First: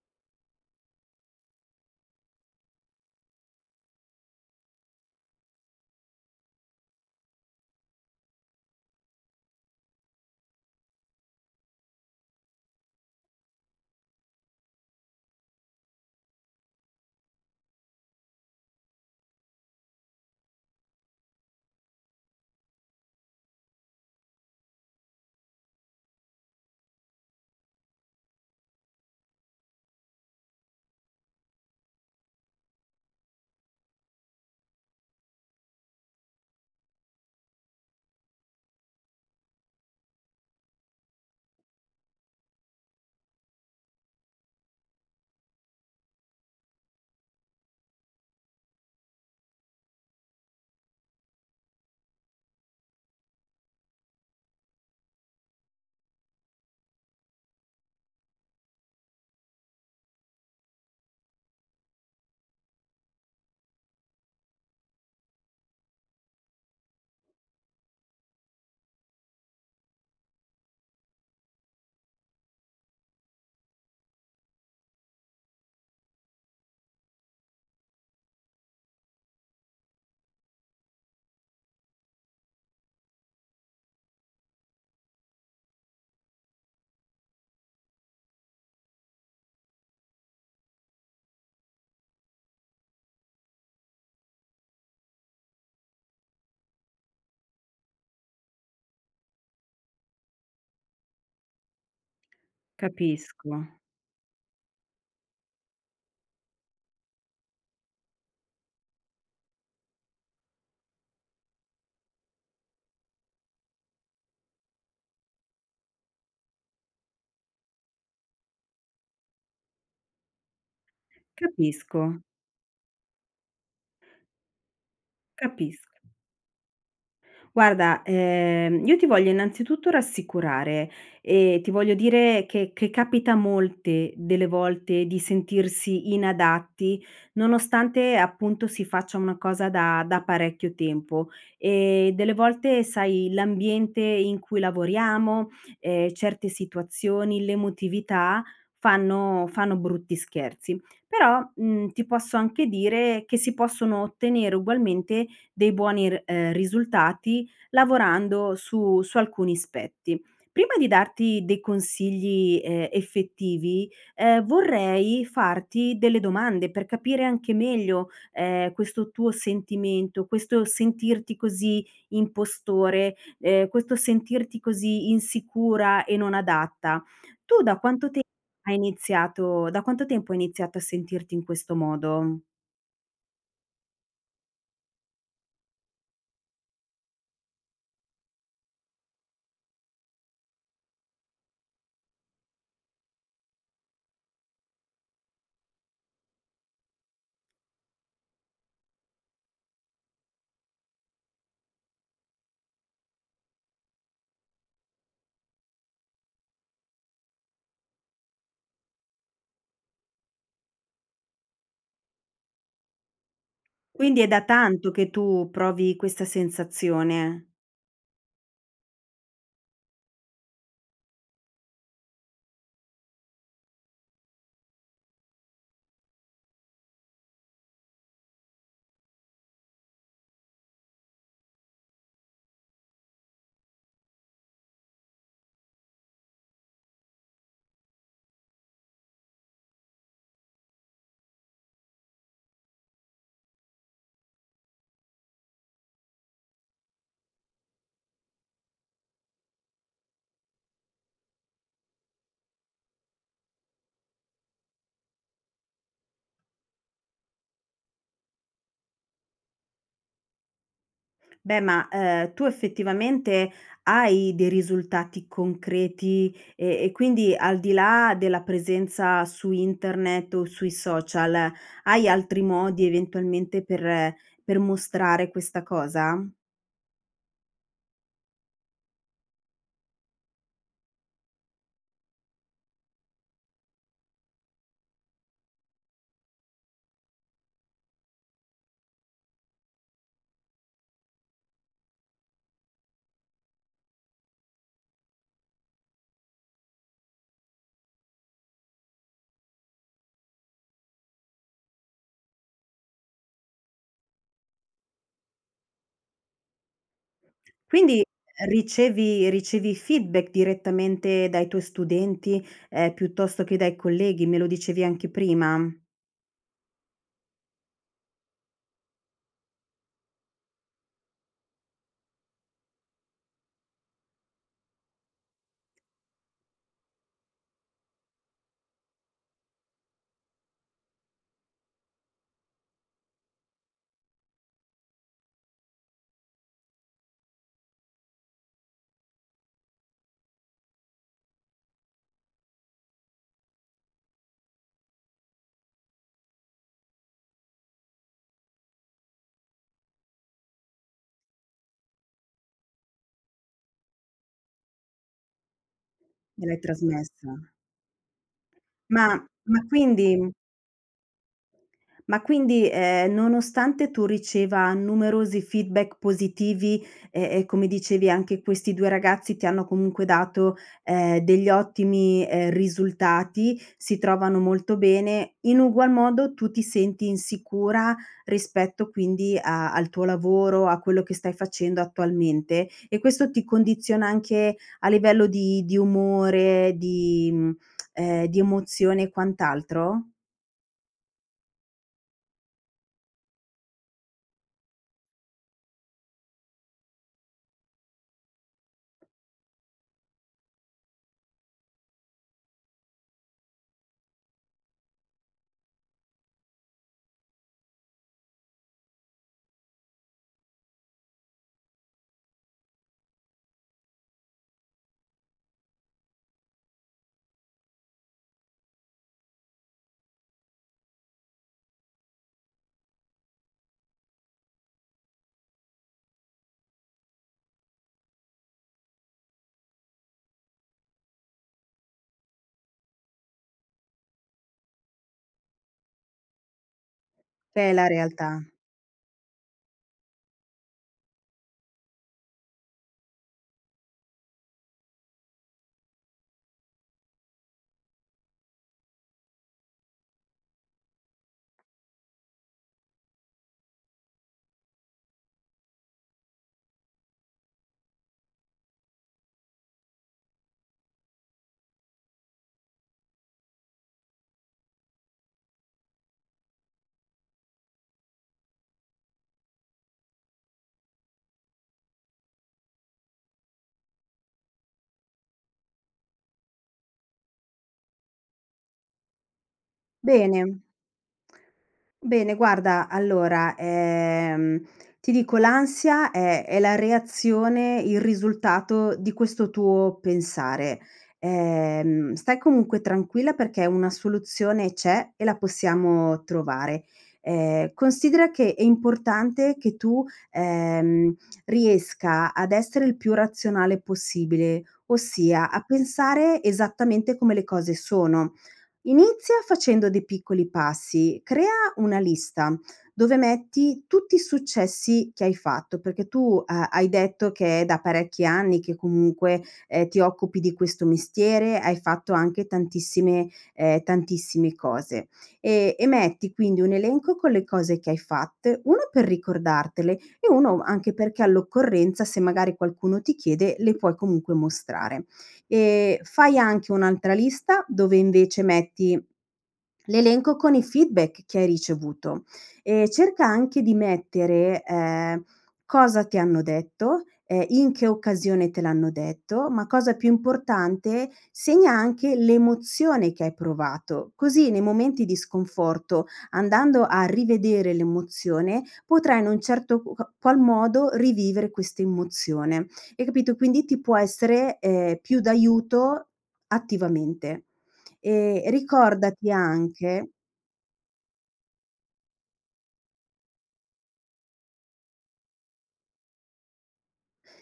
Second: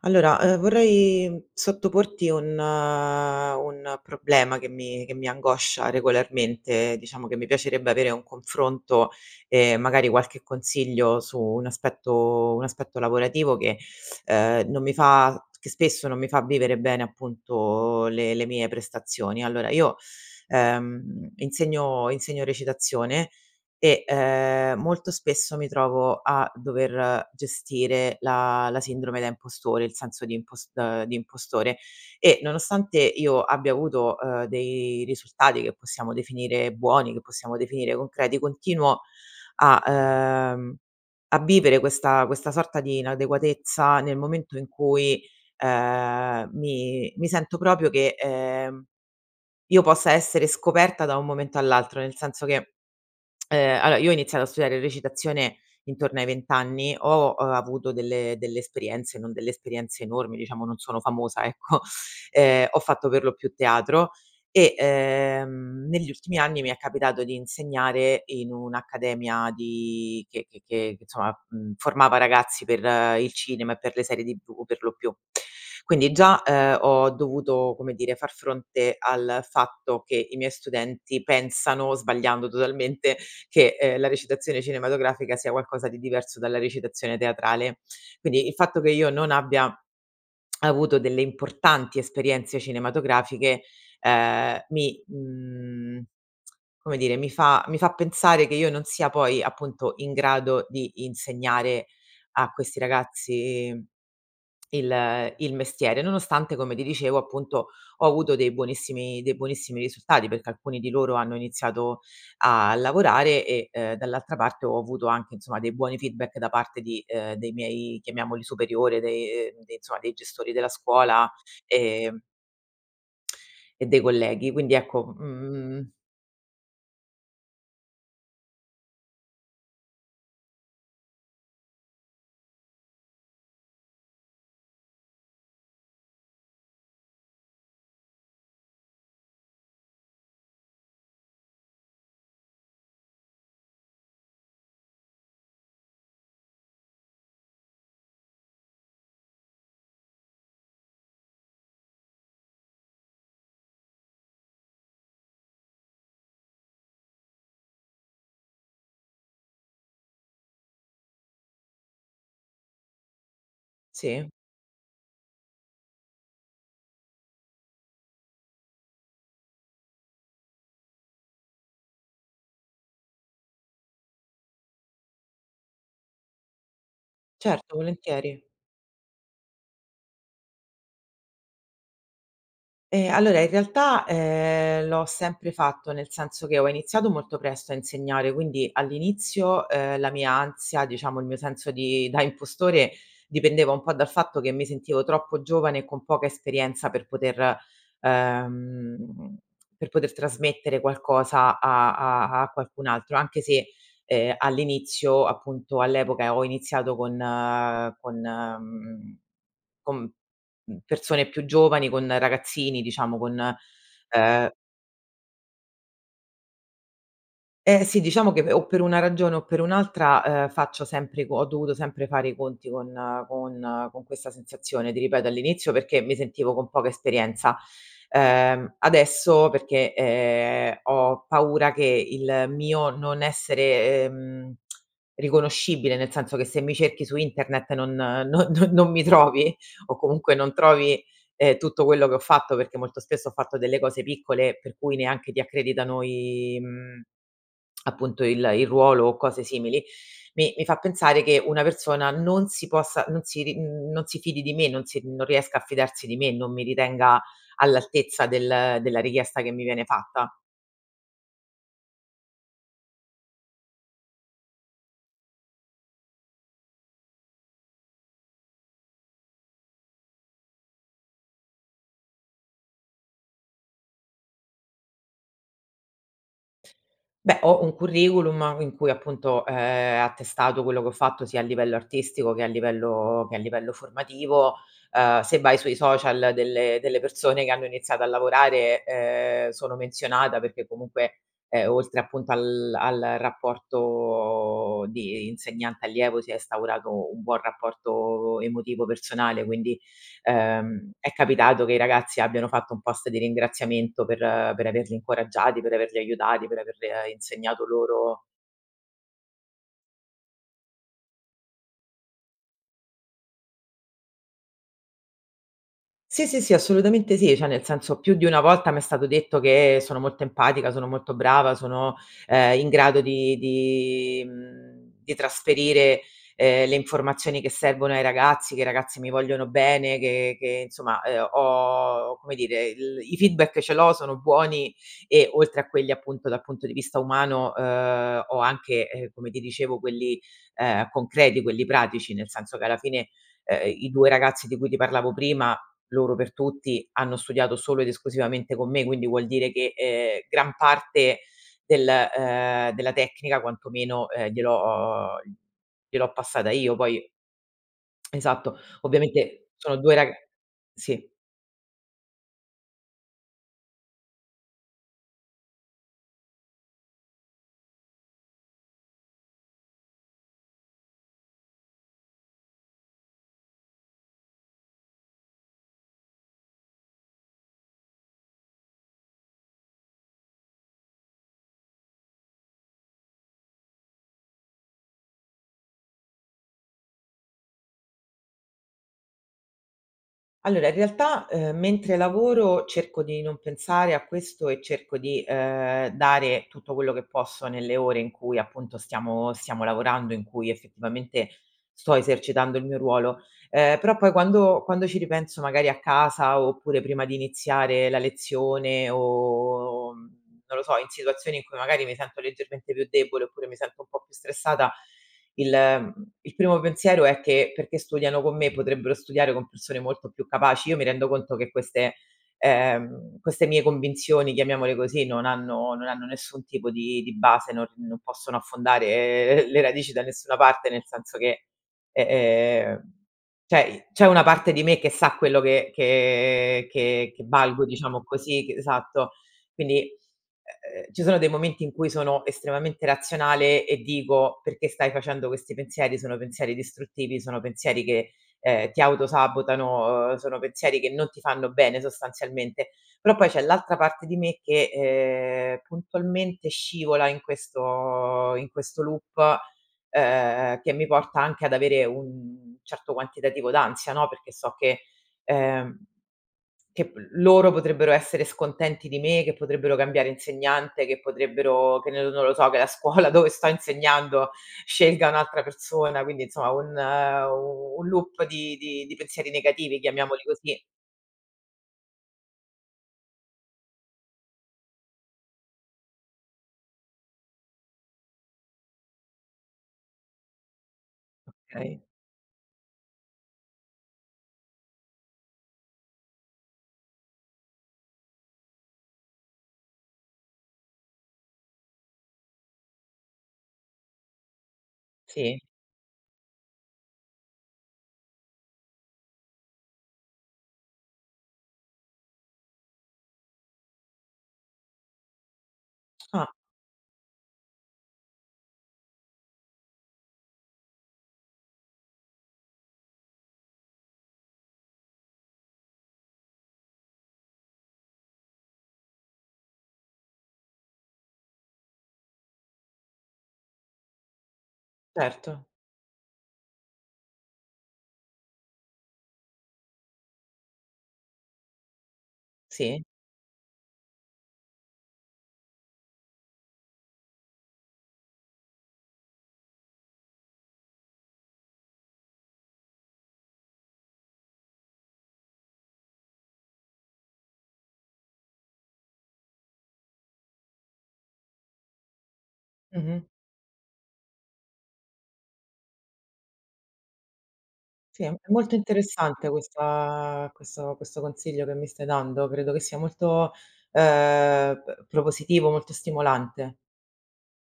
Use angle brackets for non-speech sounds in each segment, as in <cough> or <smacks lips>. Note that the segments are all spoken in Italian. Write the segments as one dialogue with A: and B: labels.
A: Allora, ehm, vorrei sottoporti un un problema, che mi che mi angoscia regolarmente, diciamo che mi piacerebbe avere un confronto, e magari qualche consiglio, su un aspetto un aspetto lavorativo che, ehm, non mi fa che spesso non mi fa vivere bene appunto le le mie prestazioni. Allora io, ehm, insegno insegno recitazione. E, ehm, molto spesso mi trovo a dover gestire la la sindrome da impostore, il senso di impos ehm, di impostore, e nonostante io abbia avuto, uhm, dei risultati, che possiamo definire buoni, che possiamo definire concreti, continuo a, ehm, a vivere questa questa sorta di inadeguatezza, nel momento in cui, ehm, mi mi sento proprio che, ehm, io possa essere scoperta, da un momento all'altro, nel senso che, ehm, <smacks lips> allora: io ho iniziato a studiare recitazione, intorno ai 20 anni, ho avuto delle delle esperienze, non delle esperienze enormi, diciamo, non sono famosa ecco. Ehm, ho fatto per lo più teatro e, ehm, negli ultimi anni mi è capitato di insegnare in un'accademia di che che che insomma, uhm, formava ragazzi per il cinema, e per le serie TV per lo più. <smacks lips> Quindi già, ehm, ho dovuto, come dire, far fronte al fatto che i miei studenti pensano, sbagliando totalmente, che, ehm, la recitazione cinematografica sia qualcosa di diverso dalla recitazione teatrale. Quindi, il fatto che io non abbia <smacks lips> avuto delle importanti esperienze cinematografiche, ehm, mi mhmm, come dire, mi fa mi fa pensare che io non sia poi, appunto, in grado di insegnare a questi
B: Capisco.
A: ragazzi <smacks lips> il il mestiere, nonostante, come ti dicevo, appunto, ho avuto dei buonissimi dei buonissimi risultati, perché alcuni di loro hanno iniziato a lavorare, e, ehm, dall'altra parte, ho avuto anche, insomma, dei buoni feedback da parte di ehm, dei miei chiamiamoli superiori dei uhm, de insomma dei gestori della scuola, ehm
B: Capisco.
A: E dei colleghi. Quindi ecco,
B: Capisc
A: mhmm
B: Guarda, ehm, io ti voglio innanzitutto rassicurare e ti voglio dire che che capita molte delle volte di sentirsi inadatti, nonostante appunto si faccia una cosa da da parecchio tempo. Ehm, delle volte sai, l'ambiente in cui lavoriamo, ehm, certe situazioni, l'emotività, fanno fanno brutti scherzi. Però, mhmm, ti posso anche dire che si possono ottenere ugualmente dei buoni r ehm, risultati, lavorando su su alcuni aspetti. Prima di darti dei consigli, ehm, effettivi,
A: Sì.
B: ehm, vorrei farti delle domande per capire anche meglio, ehm, questo tuo sentimento, questo sentirti così impostore, ehm, questo sentirti così insicura e non adatta. Tu
A: Certo,
B: da quanto te
A: volentieri.
B: hai iniziato da quanto tempo hai iniziato a sentirti in questo modo?
A: Ehm, allora in realtà, uhm, l'ho sempre fatto, nel senso che ho iniziato molto presto a insegnare. Quindi all'inizio, ehm, la mia ansia, diciamo il mio senso di da impostore, dipendeva un po' dal fatto che mi sentivo troppo giovane e con poca esperienza per poter ehm, per poter trasmettere qualcosa a a a qualcun altro; anche se, ehm, all'inizio, appunto all'epoca, ehm, ho iniziato con con mhmm, con, mhmm, persone più giovani, con ragazzini, diciamo con,
B: Quindi è da
A: ehm
B: tanto che tu provi questa sensazione.
A: Eh sì, diciamo che o per una ragione o per un'altra, ehm, faccio sempre co ho dovuto sempre fare i conti con con con questa sensazione, ti ripeto all'inizio perché mi sentivo con poca esperienza, ehm, adesso perché, ehm, ho paura che il mio non essere, ehm, <smacks lips> riconoscibile, nel senso che se mi cerchi su internet non non non non mi trovi, o comunque non trovi, ehm, tutto quello che ho fatto, perché molto spesso ho fatto delle cose piccole, per cui neanche ti accreditano i mhmm, <smacks lips> appunto il il ruolo o cose simili, mi mi fa pensare che una persona non si possa non si ri mhmm, non si fidi di me, non si mhmm, non riesca a fidarsi di me, non mi ritenga all'altezza del della richiesta che mi viene fatta.
B: Beh ma, uhm, tu effettivamente hai dei risultati concreti, e e quindi al di là della presenza su internet o sui social, hai altri modi, eventualmente, per per mostrare questa cosa?
A: Beh, ho un curriculum in cui, appunto, è attestato quello che ho fatto, sia a livello artistico che a livello che a livello formativo, uhm, se vai sui social delle delle persone che hanno iniziato a lavorare, ehm, sono menzionata perché comunque, ehm, oltre appunto al al rapporto di insegnante-allievo si è instaurato un buon rapporto emotivo, personale, quindi, ehm, è capitato che i ragazzi abbiano fatto un post di ringraziamento per per averli incoraggiati, per averli aiutati, per aver insegnato
B: Quindi,
A: loro
B: ehm, ricevi ricevi feedback direttamente dai tuoi studenti, ehm, piuttosto che dai colleghi? Me lo dicevi anche prima.
A: Sì, sì, sì, assolutamente sì, cioè nel senso: più di una volta m'è stato detto che sono molto empatica, sono molto brava, sono, ehm, in grado di di, mhmm di trasferire, ehm, le informazioni che servono ai ragazzi, che i ragazzi mi vogliono bene, che che, insomma, ehm, ho come dire, il i feedback ce l'ho, sono buoni e, oltre a quelli, appunto, dal punto di vista umano, uhm, ho anche, ehm, come ti dicevo quelli, ehm, concreti, quelli pratici, nel senso che alla fine, ehm, i 2 ragazzi di cui ti parlavo prima, loro per tutti, hanno studiato solo ed esclusivamente con me, quindi vuol dire che, ehm, gran parte, del, ehm, della tecnica, quanto meno, ehm, gliel'ho gliel'ho passata
B: Gliel'hai
A: io, poi
B: trasmessa.
A: <smacks lips> esatto.
B: Ma
A: Ovviamente,
B: ma
A: sono 2 rag
B: quindi
A: sì.
B: Ma quindi, ehm, nonostante tu riceva numerosi feedback positivi, e e come dicevi anche questi 2 ragazzi ti hanno comunque dato, ehm, degli ottimi, ehm, risultati, si trovano molto bene, in ugual modo tu ti senti insicura, rispetto quindi a al tuo lavoro, a quello che stai facendo attualmente. E questo ti condiziona anche a livello di di umore, di mhmm, <clicks tongue> ehm, di emozione e quant'altro?
A: Allora in realtà, ehm, mentre lavoro cerco di non pensare a questo e cerco di, ehm, dare tutto quello che posso nelle ore in cui appunto stiamo stiamo lavorando, in cui effettivamente, sto esercitando il mio ruolo. Ehm, però poi quando quando ci ripenso magari a casa oppure prima di iniziare la lezione o, mhmm, non lo so, in situazioni in cui magari mi sento leggermente più debole oppure mi sento un po' più stressata, il mhmm, il primo pensiero è che: "Perché studiano con me, potrebbero studiare con persone molto più capaci". Io mi rendo conto che queste ehm, queste mie convinzioni, chiamiamole così, non hanno non hanno nessun tipo di di base, non non possono affondare le radici da nessuna parte nel senso che eh, ehm, cioè, c'è una parte di me che sa quello che che che che valgo
B: Che è la
A: diciamo
B: realtà.
A: così c esatto. Quindi, uhm, ci sono dei momenti in cui sono estremamente razionale e dico: "Perché stai facendo questi pensieri, sono pensieri distruttivi, sono pensieri che, ehm, ti auto sabotano, sono pensieri che non ti fanno bene sostanzialmente". Però poi c'è l'altra parte di me che, ehm, puntualmente scivola in questo in questo loop, ehm, che mi porta anche ad avere un certo quantitativo d'ansia, no. Perché so che ehm, che p loro potrebbero essere scontenti di me, che potrebbero cambiare insegnante, che potrebbero che nel non lo so, che la scuola dove sto insegnando scelga un'altra persona, quindi insomma un u un loop di di di pensieri negativi, chiamiamoli così.
B: Bene. Bene, guarda allora, ehm, ti dico l'ansia è è la reazione, il risultato di questo tuo pensare.
A: Okay.
B: Ehm, stai comunque tranquilla perché una soluzione c'è e la possiamo trovare. Ehm, considera che è importante che tu, ehm, riesca ad essere il più razionale possibile,
A: Sì.
B: ossia a pensare esattamente come le cose sono. Inizia facendo dei piccoli passi, crea una lista, dove metti tutti i successi che hai fatto. Perché
A: Ah.
B: tu ha hai detto che è da parecchi anni che comunque, ehm, ti occupi di questo mestiere, hai fatto anche tantissime, ehm, tantissime cose. E e metti quindi un elenco con le cose che hai fatte, 1: per ricordartele, e 1: anche perché all'occorrenza, se magari qualcuno ti chiede, le puoi comunque mostrare.
A: Certo.
B: E fai anche un'altra lista dove invece metti, l'elenco con i feedback che hai ricevuto.
A: Sì.
B: Ehm, cerca anche di mettere, ehm, cosa ti hanno detto, ehm, in che occasione te l'hanno detto, ma cosa più importante, segna anche l'emozione che hai provato. Così nei momenti di sconforto, andando a rivedere l'emozione, potrai in un certo q ca qual modo rivivere questa emozione.
A: Mh-mh.
B: Hai capito? Quindi ti può essere, ehm, più d'aiuto attivamente.
A: Sì, è
B: Ehm,
A: molto interessante
B: ricordati anche
A: questa questo questo consiglio che mi stai dando. Credo che sia molto, ehm, p propositivo, molto stimolante.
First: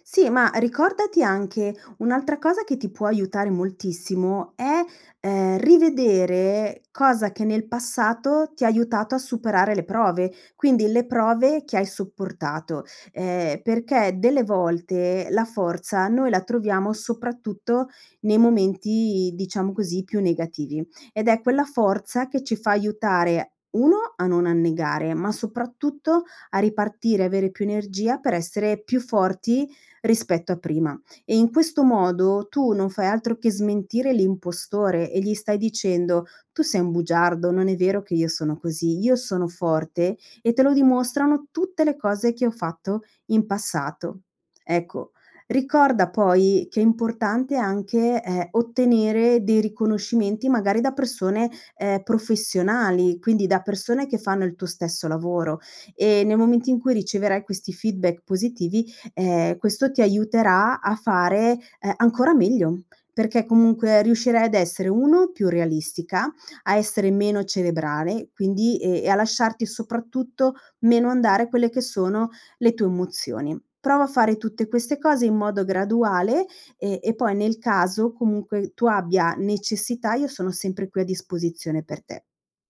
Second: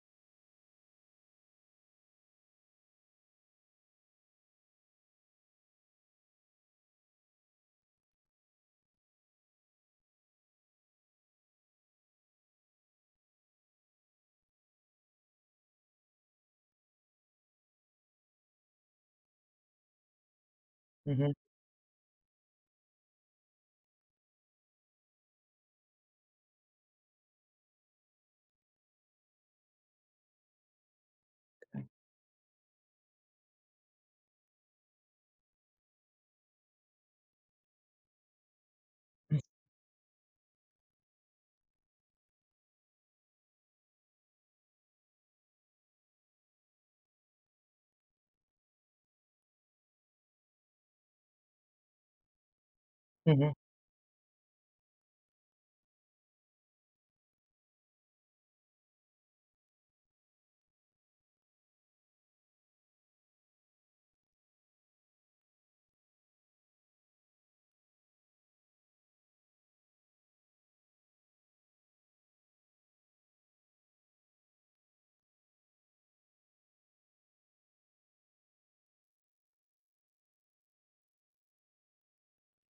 B: Sì, ma ricordati anche un'altra cosa che ti può aiutare moltissimo, è, ehm, rivedere cosa che nel passato ti ha aiutato a superare le prove; quindi le prove che hai sopportato, ehm, perché delle volte la forza noi la troviamo soprattutto nei momenti, diciamo, così più negativi. Ed
A: Mh-mh.
B: è quella forza che ci fa aiutare: 1, a non annegare, ma soprattutto a ripartire, avere più energia, per essere più forti rispetto a prima. E in
A: Okay.
B: questo modo tu non fai altro che smentire l'impostore e gli stai dicendo: "Tu sei un bugiardo, non è vero che io sono così, io
A: Mh.
B: sono forte, e te lo dimostrano tutte le cose che ho fatto in passato". Ecco, ricorda poi che è importante anche, ehm, ottenere dei riconoscimenti magari da persone, ehm, professionali, quindi
A: Mh-mh
B: da persone che fanno il tuo stesso lavoro, e nel momento in cui riceverai questi feedback positivi, ehm, questo ti aiuterà a fare, ehm, ancora meglio, perché comunque riuscirai ad essere: 1, più realistica, a essere meno cerebrale, quindi, ehm, e a lasciarti, soprattutto, meno andare quelle che sono le tue emozioni. Prova a fare tutte queste cose, in modo graduale, e e poi nel caso comunque tu abbia necessità, io sono sempre qui a disposizione per te.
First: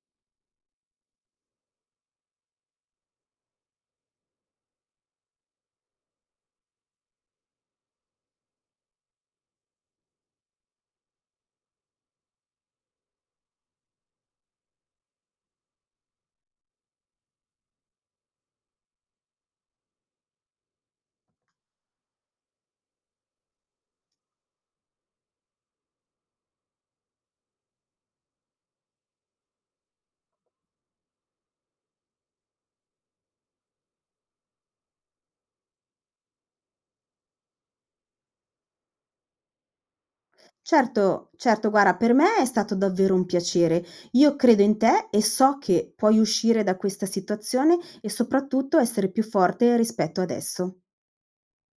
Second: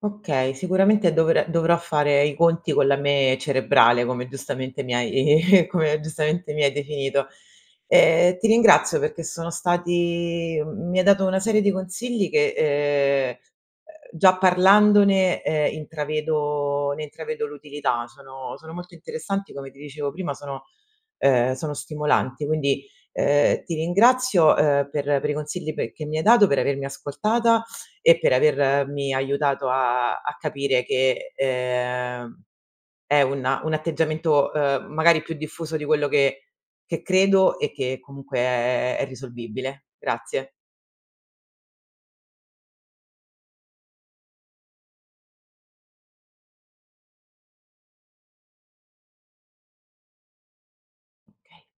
A: Okay, sicuramente dovrà dovrò fare i conti con la me cerebrale, come giustamente mi hai come giustamente mi hai definito. E ti ringrazio perché sono stati m mi hai dato una serie di consigli che, ehm, già parlandone, ehm, intravedo ne intravedo l'utilità, sono sono molto interessanti, come ti dicevo prima, sono, ehm, sono stimolanti. Quindi, ehm, ti ringrazio, uhm, per per i consigli pe che mi hai dato, per avermi ascoltata, e per avermi aiutato a a capire che, ehm, è un un atteggiamento, uhm, magari più diffuso di quello che che credo, e che comunque è è è risolvibile. Grazie.
B: Certo, certo, guarda, per me è stato davvero un piacere, io credo in te e so che puoi uscire da questa situazione, e soprattutto essere più forte rispetto adesso.
A: Okay.